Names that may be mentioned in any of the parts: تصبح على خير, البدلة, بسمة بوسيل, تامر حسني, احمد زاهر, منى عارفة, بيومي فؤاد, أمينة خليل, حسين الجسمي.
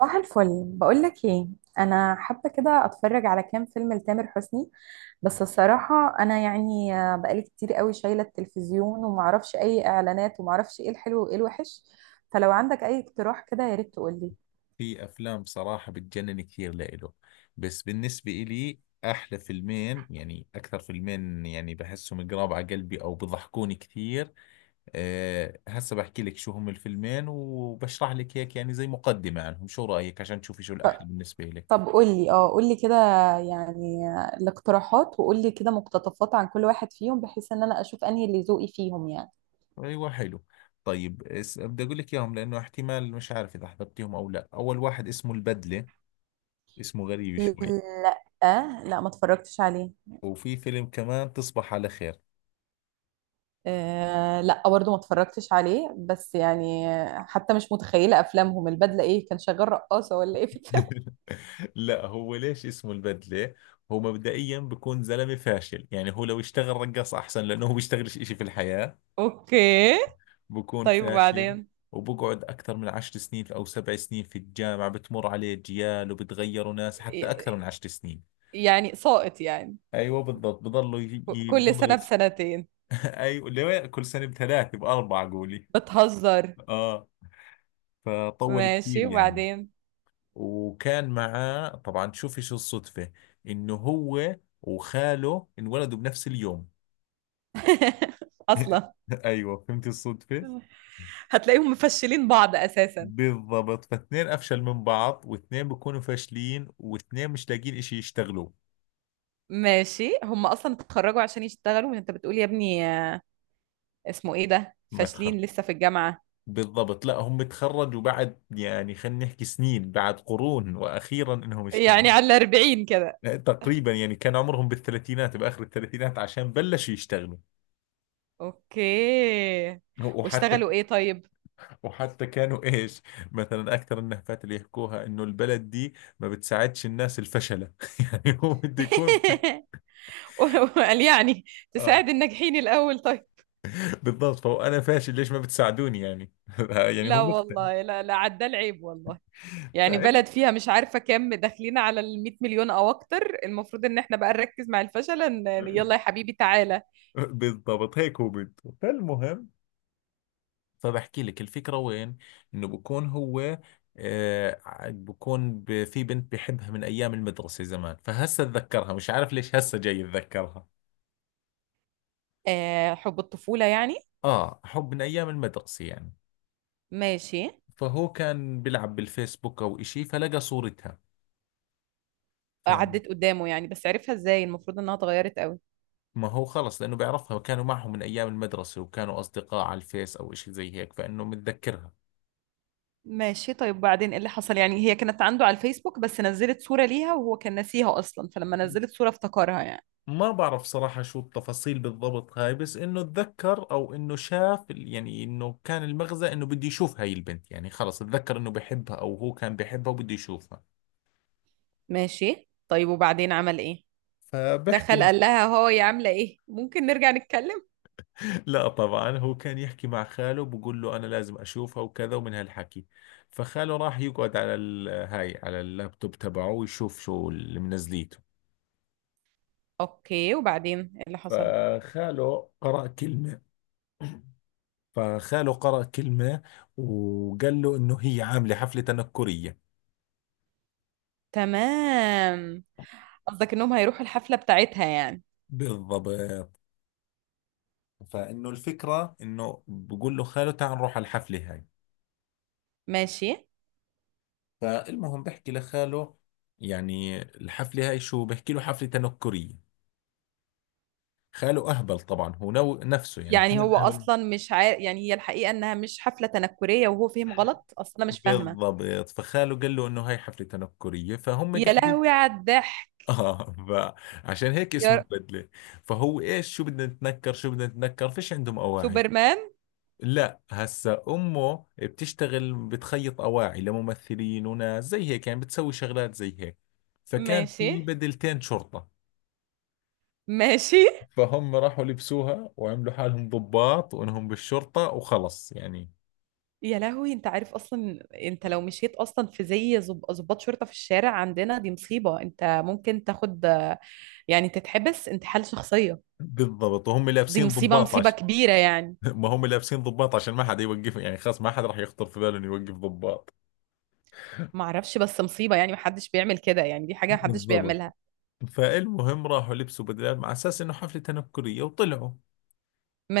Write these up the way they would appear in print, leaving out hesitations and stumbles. صباح الفل. بقول لك ايه، انا حابه كده اتفرج على كام فيلم لتامر حسني. بس الصراحه انا يعني بقالي كتير قوي شايله التلفزيون ومعرفش اي اعلانات ومعرفش ايه الحلو وايه الوحش. فلو عندك اي اقتراح كده يا ريت تقول لي. في افلام بصراحة بتجنن كثير لإله، بس بالنسبة إلي احلى فيلمين، يعني اكثر فيلمين يعني بحسهم قراب على قلبي او بضحكوني كثير. هسه بحكي لك شو هم الفيلمين وبشرح لك هيك، يعني زي مقدمة عنهم. شو رأيك عشان تشوفي شو الاحلى ط- بالنسبة لك؟ طب قول لي قول لي كده. يعني الاقتراحات، وقول لي كده مقتطفات عن كل واحد فيهم بحيث ان انا اشوف انهي اللي ذوقي فيهم يعني. ايوه حلو. طيب، بدي اقول لك اياهم لانه احتمال مش عارف اذا حضرتيهم او لا. اول واحد اسمه البدلة، اسمه غريب شوي. لا لا، ما اتفرجتش عليه. وفي فيلم كمان تصبح على خير. آه لا، برضه ما اتفرجتش عليه بس يعني. حتى مش متخيلة أفلامهم، البدلة إيه؟ كان شغال رقاصة ولا إيه في الفيلم؟ لا، هو ليش اسمه البدلة؟ هو مبدئيا بكون زلمة فاشل، يعني هو لو اشتغل رقاص أحسن، لأنه هو بيشتغلش إشي في الحياة، اوكي. بكون طيب فاشل. وبعدين؟ وبقعد أكثر من 10 سنين أو 7 سنين في الجامعة، بتمر عليه أجيال وبتغيروا ناس، حتى أكثر ي- من 10 سنين. يعني ساقط يعني؟ أيوة بالضبط، كل بضلوا سنة يرسم. بسنتين. أيوة ليه؟ كل سنة بـ3 بـ4 قولي. بتهزر. آه، فطول كثير ماشي يعني. وبعدين؟ وكان معاه طبعا، تشوفي شو الصدفة، انه هو وخاله انولدوا بنفس اليوم. اصلا، ايوه فهمتي الصدفة. هتلاقيهم مفشلين بعض اساسا. بالضبط، فاثنين افشل من بعض، واثنين بيكونوا فاشلين، واثنين مش لاقيين اشي يشتغلوه. ماشي، هم اصلا اتخرجوا عشان يشتغلوا، وانت بتقول يا ابني اسمه ايه ده، مدخل. فاشلين لسه في الجامعة؟ بالضبط، لا هم تخرجوا بعد، يعني خلينا نحكي سنين بعد قرون واخيرا انهم اشتغلوا. يعني على 40 كده. تقريبا يعني كان عمرهم بالثلاثينات، باخر الثلاثينات عشان بلشوا يشتغلوا. اوكي. وحتى واشتغلوا ايه طيب؟ وحتى كانوا ايش. مثلا اكثر النهفات اللي يحكوها، انه البلد دي ما بتساعدش الناس الفشلة. يعني هو بده يكون. وقال يعني اه تساعد الناجحين الاول، طيب. بالضبط، فهو انا فاشل ليش ما بتساعدوني يعني. يعني هو لا مختل. والله، لا لا، عدى العيب والله. يعني بلد فعلا فيها مش عارفه كام، داخلين على ال 100 مليون او اكتر، المفروض ان احنا بقى نركز مع الفشل ان يلا يا حبيبي تعالى. بالضبط، هيك هو بده. فالمهم، فبحكي لك الفكرة وين. انه بكون هو في بنت بحبها من ايام المدرسة زمان، فهسه اتذكرها مش عارف ليش هسه جاي اتذكرها. آه، حب الطفوله يعني. اه، حب من ايام المدرسة يعني. ماشي. فهو كان بيلعب بالفيسبوك او إشي فلقى صورتها. فما عدت قدامه يعني؟ بس عرفها ازاي؟ المفروض انها اتغيرت قوي. هو خلص لانه بيعرفها، كانوا معهم من ايام المدرسة وكانوا اصدقاء على الفيس او إشي زي هيك، فانه متذكرها. ماشي. طيب بعدين ايه اللي حصل؟ يعني هي كانت عنده على الفيسبوك؟ بس نزلت صورة ليها وهو كان ناسيها اصلا، فلما نزلت صورة افتكرها يعني. ما بعرف صراحة شو التفاصيل بالضبط هاي، بس انه اتذكر، او انه شاف يعني انه كان المغزى انه بده يشوف هاي البنت، يعني خلص اتذكر انه بحبها، او هو كان بحبها وبده يشوفها. ماشي. طيب وبعدين عمل ايه؟ فبحكي. دخل قال لها هو يا عامله ايه، ممكن نرجع نتكلم؟ لا طبعا، هو كان يحكي مع خاله بقول له انا لازم اشوفها وكذا، ومن هالحكي فخاله راح يقعد على هاي على اللابتوب تبعه، ويشوف شو اللي منزليته. اوكي. وبعدين ايه اللي حصل؟ فخاله قرأ كلمة فخاله قرأ كلمة، وقال له انه هي عاملة حفلة تنكرية. تمام. قصدك انهم هيروحوا الحفله بتاعتها يعني؟ بالضبط، فانه الفكرة انه بقول له خاله تعال نروح على الحفلة هاي. ماشي. فالمهم بحكي لخاله، يعني الحفلة هاي شو، بحكي له حفلة تنكرية. خاله أهبل طبعا، هو نو نفسه، يعني يعني اثنين هو أهبل. اصلا مش عارف يعني، هي الحقيقه انها مش حفله تنكريه وهو فهم غلط اصلا مش فاهمه. بالضبط، فخاله قال له إنه هاي حفلة تنكرية، فهم يا قاعدين. لهوي على الضحك. آه، فعشان هيك اسمه يا البدلة. فهو إيش شو بدنا نتنكر، شو بدنا نتنكر، فيش عندهم أواعي. سوبرمان. لا، هسا أمه بتشتغل بتخيط أواعي لممثلين وناس زي هيك، يعني بتسوي شغلات زي هيك. فكان ماشي، في بدلتين شرطة. ماشي. فهم راحوا لبسوها وعملوا حالهم ضباط، وإنهم بالشرطة وخلص يعني. يا لهوي، انت عارف اصلا. انت لو مشيت اصلا في زي ظباط شرطة في الشارع عندنا دي مصيبة، انت ممكن تاخد يعني تتحبس، انتحال شخصية. بالضبط وهم دي لابسين مصيبة، مصيبة ضباط. كبيرة يعني. ما هم لابسين ضباط عشان ما حد يوقف، يعني خلاص ما حد راح يخطر في باله انه يوقف ضباط. معرفش، بس مصيبة يعني، محدش بيعمل كده يعني، دي حاجة محدش بالضبط. بيعملها. فالمهم راحوا لبسوا بدلات مع اساس انه حفله تنكريه وطلعوا.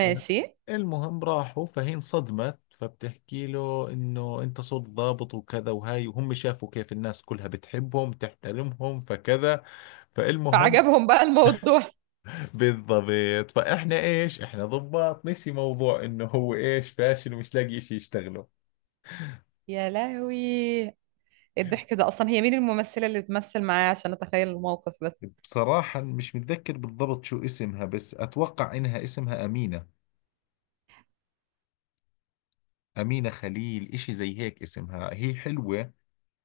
طيب. المهم راحوا، فهي انصدمت، فبتحكي له انه انت صرت ضابط وكذا وهاي، وهم شافوا كيف الناس كلها بتحبهم تحترمهم فكذا. فالمهم، فعجبهم بقى الموضوع. بالضبط، فاحنا ايش احنا ضباط، نسي موضوع انه هو ايش فاشل ومش لاقي شيء يشتغله. يا لهوي، الضحك ده اصلا. هي مين الممثلة اللي بتمثل معاه عشان اتخيل الموقف بس؟ بصراحة مش متذكر بالضبط شو اسمها، بس أتوقع إنها اسمها أمينة، أمينة خليل، إشي زي هيك اسمها، هي حلوة.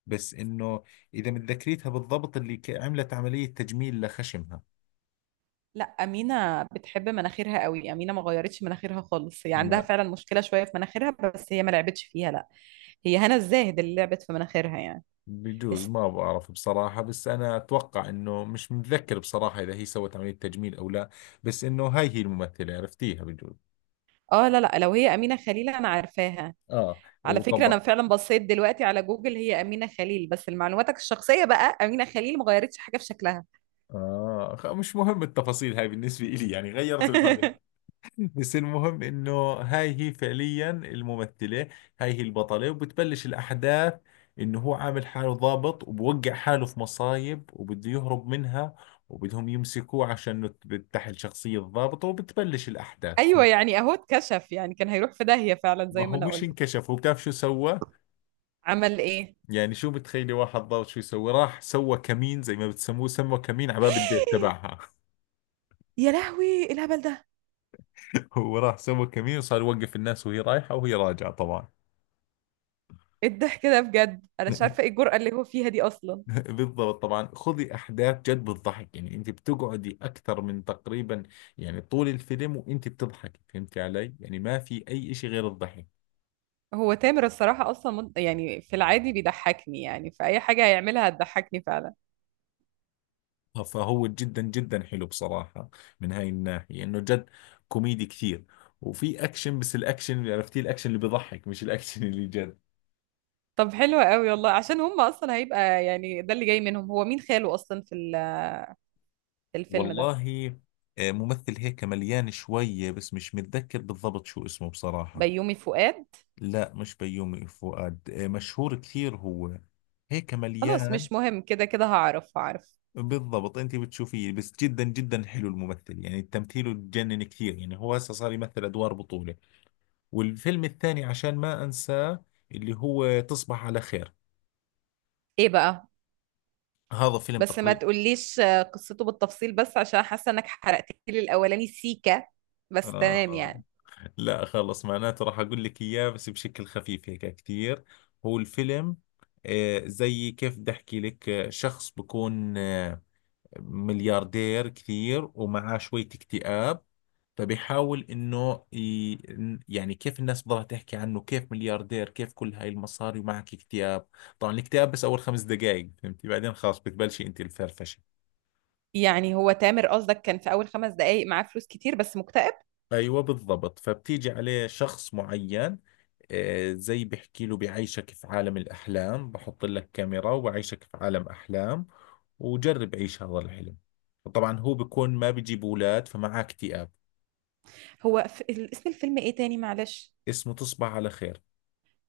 بس إنه، إذا متذكريتها بالضبط، عملت عملية تجميل لخشمها. لا، أمينة بتحب مناخيرها قوي. أمينة ما غيرتش مناخيرها خالص، هي عندها ما فعلا مشكلة شوية في مناخيرها بس هي ما لعبتش فيها، لا. هي هنا الزاهد اللي لعبت في مناخيرها يعني. بجوز، بس ما بعرف بصراحة، بس أنا أتوقع إنه مش متذكر بصراحة إذا هي سوت عملية تجميل أو لا. بس إنه هاي هي الممثلة، عرفتيها بجوز؟ اه، لا لا، لو هي أمينة خليل أنا عارفاها. آه على فكرة، أنا وطبعا. فعلا بصيت دلوقتي على جوجل، هي أمينة خليل، بس لمعلوماتك الشخصية بقى، أمينة خليل ما غيرتش حاجة في شكلها. مش مهم التفاصيل هاي بالنسبة إلي، يعني غيرت الماضي. بس المهم انه هاي هي فعليا الممثلة، هاي هي البطلة وبتبلش الاحداث. انه هو عامل حاله ضابط، وبوقع حاله في مصايب وبده يهرب منها، وبدهم يمسكوه عشان تحل شخصية الضابط، وبتبلش الاحداث. أيوة يعني، أهو اتكشف يعني، كان هيروح في داهية فعلا ما زي ما هو أنا مش قلت. انكشف، هو بتعرف شو سوى. عمل إيه؟ يعني شو بتخيلي واحد ضابط شو يسوي؟ راح سوى كمين، زي ما بتسموه، سموا كمين على باب البيت تبعها. يا لهوي، إيه الهبل ده. هو راح سوى كمين وصار يوقف الناس وهي رايحة وهي راجعة طبعا. إيه الضحك ده بجد، أنا مش عارفة إيه الجرأة اللي هو فيها دي أصلا. بالضبط طبعا، خذي احداث جد بتضحك، يعني انت بتقعدي اكثر من تقريبا، يعني طول الفيلم وانت بتضحكي، فهمتي علي؟ يعني ما في اي اشي غير الضحك. هو تامر الصراحة أصلا يعني في العادي بيضحكني يعني، فأي حاجة هيعملها هتضحكني فعلا. فهو جدا جدا حلو بصراحة من هاي الناحية، انه جد كوميدي كثير. وفي اكشن، بس الاكشن عرفتي، الاكشن اللي بضحك مش الاكشن اللي جد. طب حلو قوي والله، عشان هم أصلا هيبقى يعني ده اللي جاي منهم. هو مين خاله أصلا في في الفيلم ده؟ والله، آه، ممثل هيك مليان شوية، بس مش متذكر بالضبط شو اسمه بصراحة. بيومي فؤاد؟ لا مش بيومي فؤاد، آه، مشهور كثير هو، هيك خلاص مليان. مش مهم، كده كده هعرف هعرف. بالضبط انت بتشوفيه، بس جدا جدا حلو الممثل، يعني تمثيله تجنن كثير، يعني هو هسه صار يمثل ادوار بطولة. والفيلم الثاني عشان ما انساه، اللي هو تصبح على خير. إيه بقى؟ هذا فيلم بس ما تقريبا، تقوليش قصته بالتفصيل، بس عشان حاسة إنك حرقت لي الأولاني سيكا، بس تمام آه يعني. لا خلص، معناته راح اقول لك اياه بس بشكل خفيف هيك كثير. هو الفيلم، زي كيف بدي احكي لك، شخص بكون ملياردير كثير ومعاه شوية اكتئاب. فبيحاول انه ي... يعني كيف الناس بتضلها تحكي عنه، كيف ملياردير، كيف كل هاي المصاري ومعك اكتئاب. طبعا الاكتئاب بس اول 5 دقائق، فهمتي، بعدين خلاص بتبلشي انت الفرفشه. يعني هو تامر قصدك، كان في أول 5 دقايق معاه فلوس كتير بس مكتئب؟ ايوه بالضبط، فبتيجي عليه شخص معين، زي بحكي له بعيشك في عالم الأحلام، بحط لك كاميرا وبعيشك في عالم أحلام، وجرب عيش هذا الحلم. طبعا هو بيكون ما بيجيب أولاد فمعاه اكتئاب. هو اسم الفيلم إيه تاني معلش؟ اسمه تصبح على خير.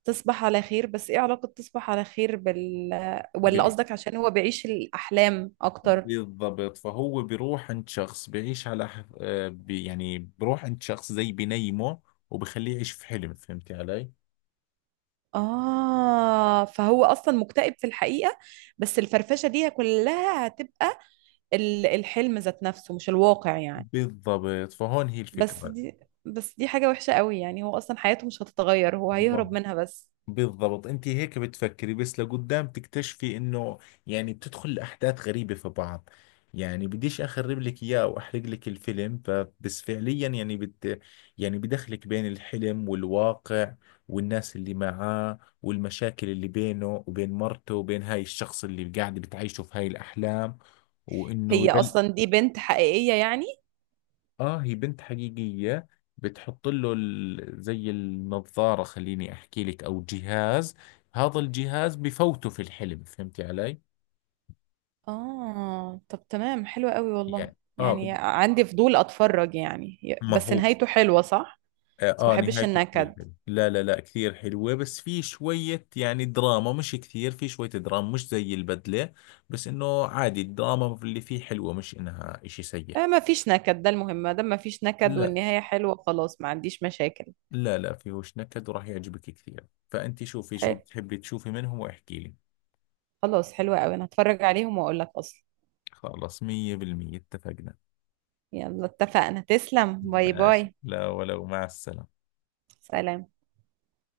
تصبح على خير. بس ايه علاقة تصبح على خير ولا بال... قصدك عشان هو بيعيش الأحلام أكتر؟ بالضبط، فهو بيروح عند شخص بيعيش على ح- آه، بي يعني بيروح عند شخص زي بنيمه، وبخليه يعيش في حلم، فهمتي علي؟ آه، فهو أصلا مكتئب في الحقيقة، بس الفرفشة دي كلها هتبقى الحلم ذات نفسه مش الواقع يعني. بالضبط، فهون هي بس الفكرة. دي بس دي حاجة وحشة قوي يعني، هو أصلا حياته مش هتتغير، هو هيهرب منها بس. بالضبط انت هيك بتفكري، بس لقدام تكتشفي انه، يعني بتدخل احداث غريبة في بعض. يعني بديش اخرب لك اياه واحرق لك الفيلم، فبس فعليا يعني بت يعني بدخلك بين الحلم والواقع، والناس اللي معاه، والمشاكل اللي بينه وبين مرته، وبين هاي الشخص اللي قاعد بتعيشه في هاي الاحلام. وانه هي أصلا دي بنت حقيقية يعني؟ اه، هي بنت حقيقية. بتحط له زي النظارة خليني احكي لك، او جهاز، هذا الجهاز بفوته في الحلم، فهمتي علي؟ آه طب تمام، حلوة قوي والله، يعني اه يعني عندي فضول أتفرج يعني. ما بس هو. نهايته حلوة صح؟ اه، بس ما آه، بحبش نهايته كثير النكد. حلوة، لا لا لا، كثير حلوة، بس في شوية يعني دراما، مش كثير، في شوية دراما مش زي البدلة. بس انه عادي الدراما اللي فيه حلوة، مش انها اشي سيء. آه ما فيش نكد، ده المهم، ما دام ما فيش نكد لا، والنهاية حلوة خلاص ما عنديش مشاكل. لا لا فيهوش نكد، وراح يعجبك كثير. فانت شوفي شو حلو. بتحبي تشوفي منهم واحكي لي. خلاص حلوة قوي، انا هتفرج عليهم واقول لك اصلا. خلاص، 100% اتفقنا. يلا اتفقنا، تسلم. باي ماشي، باي. لا ولو، مع السلامة. سلام.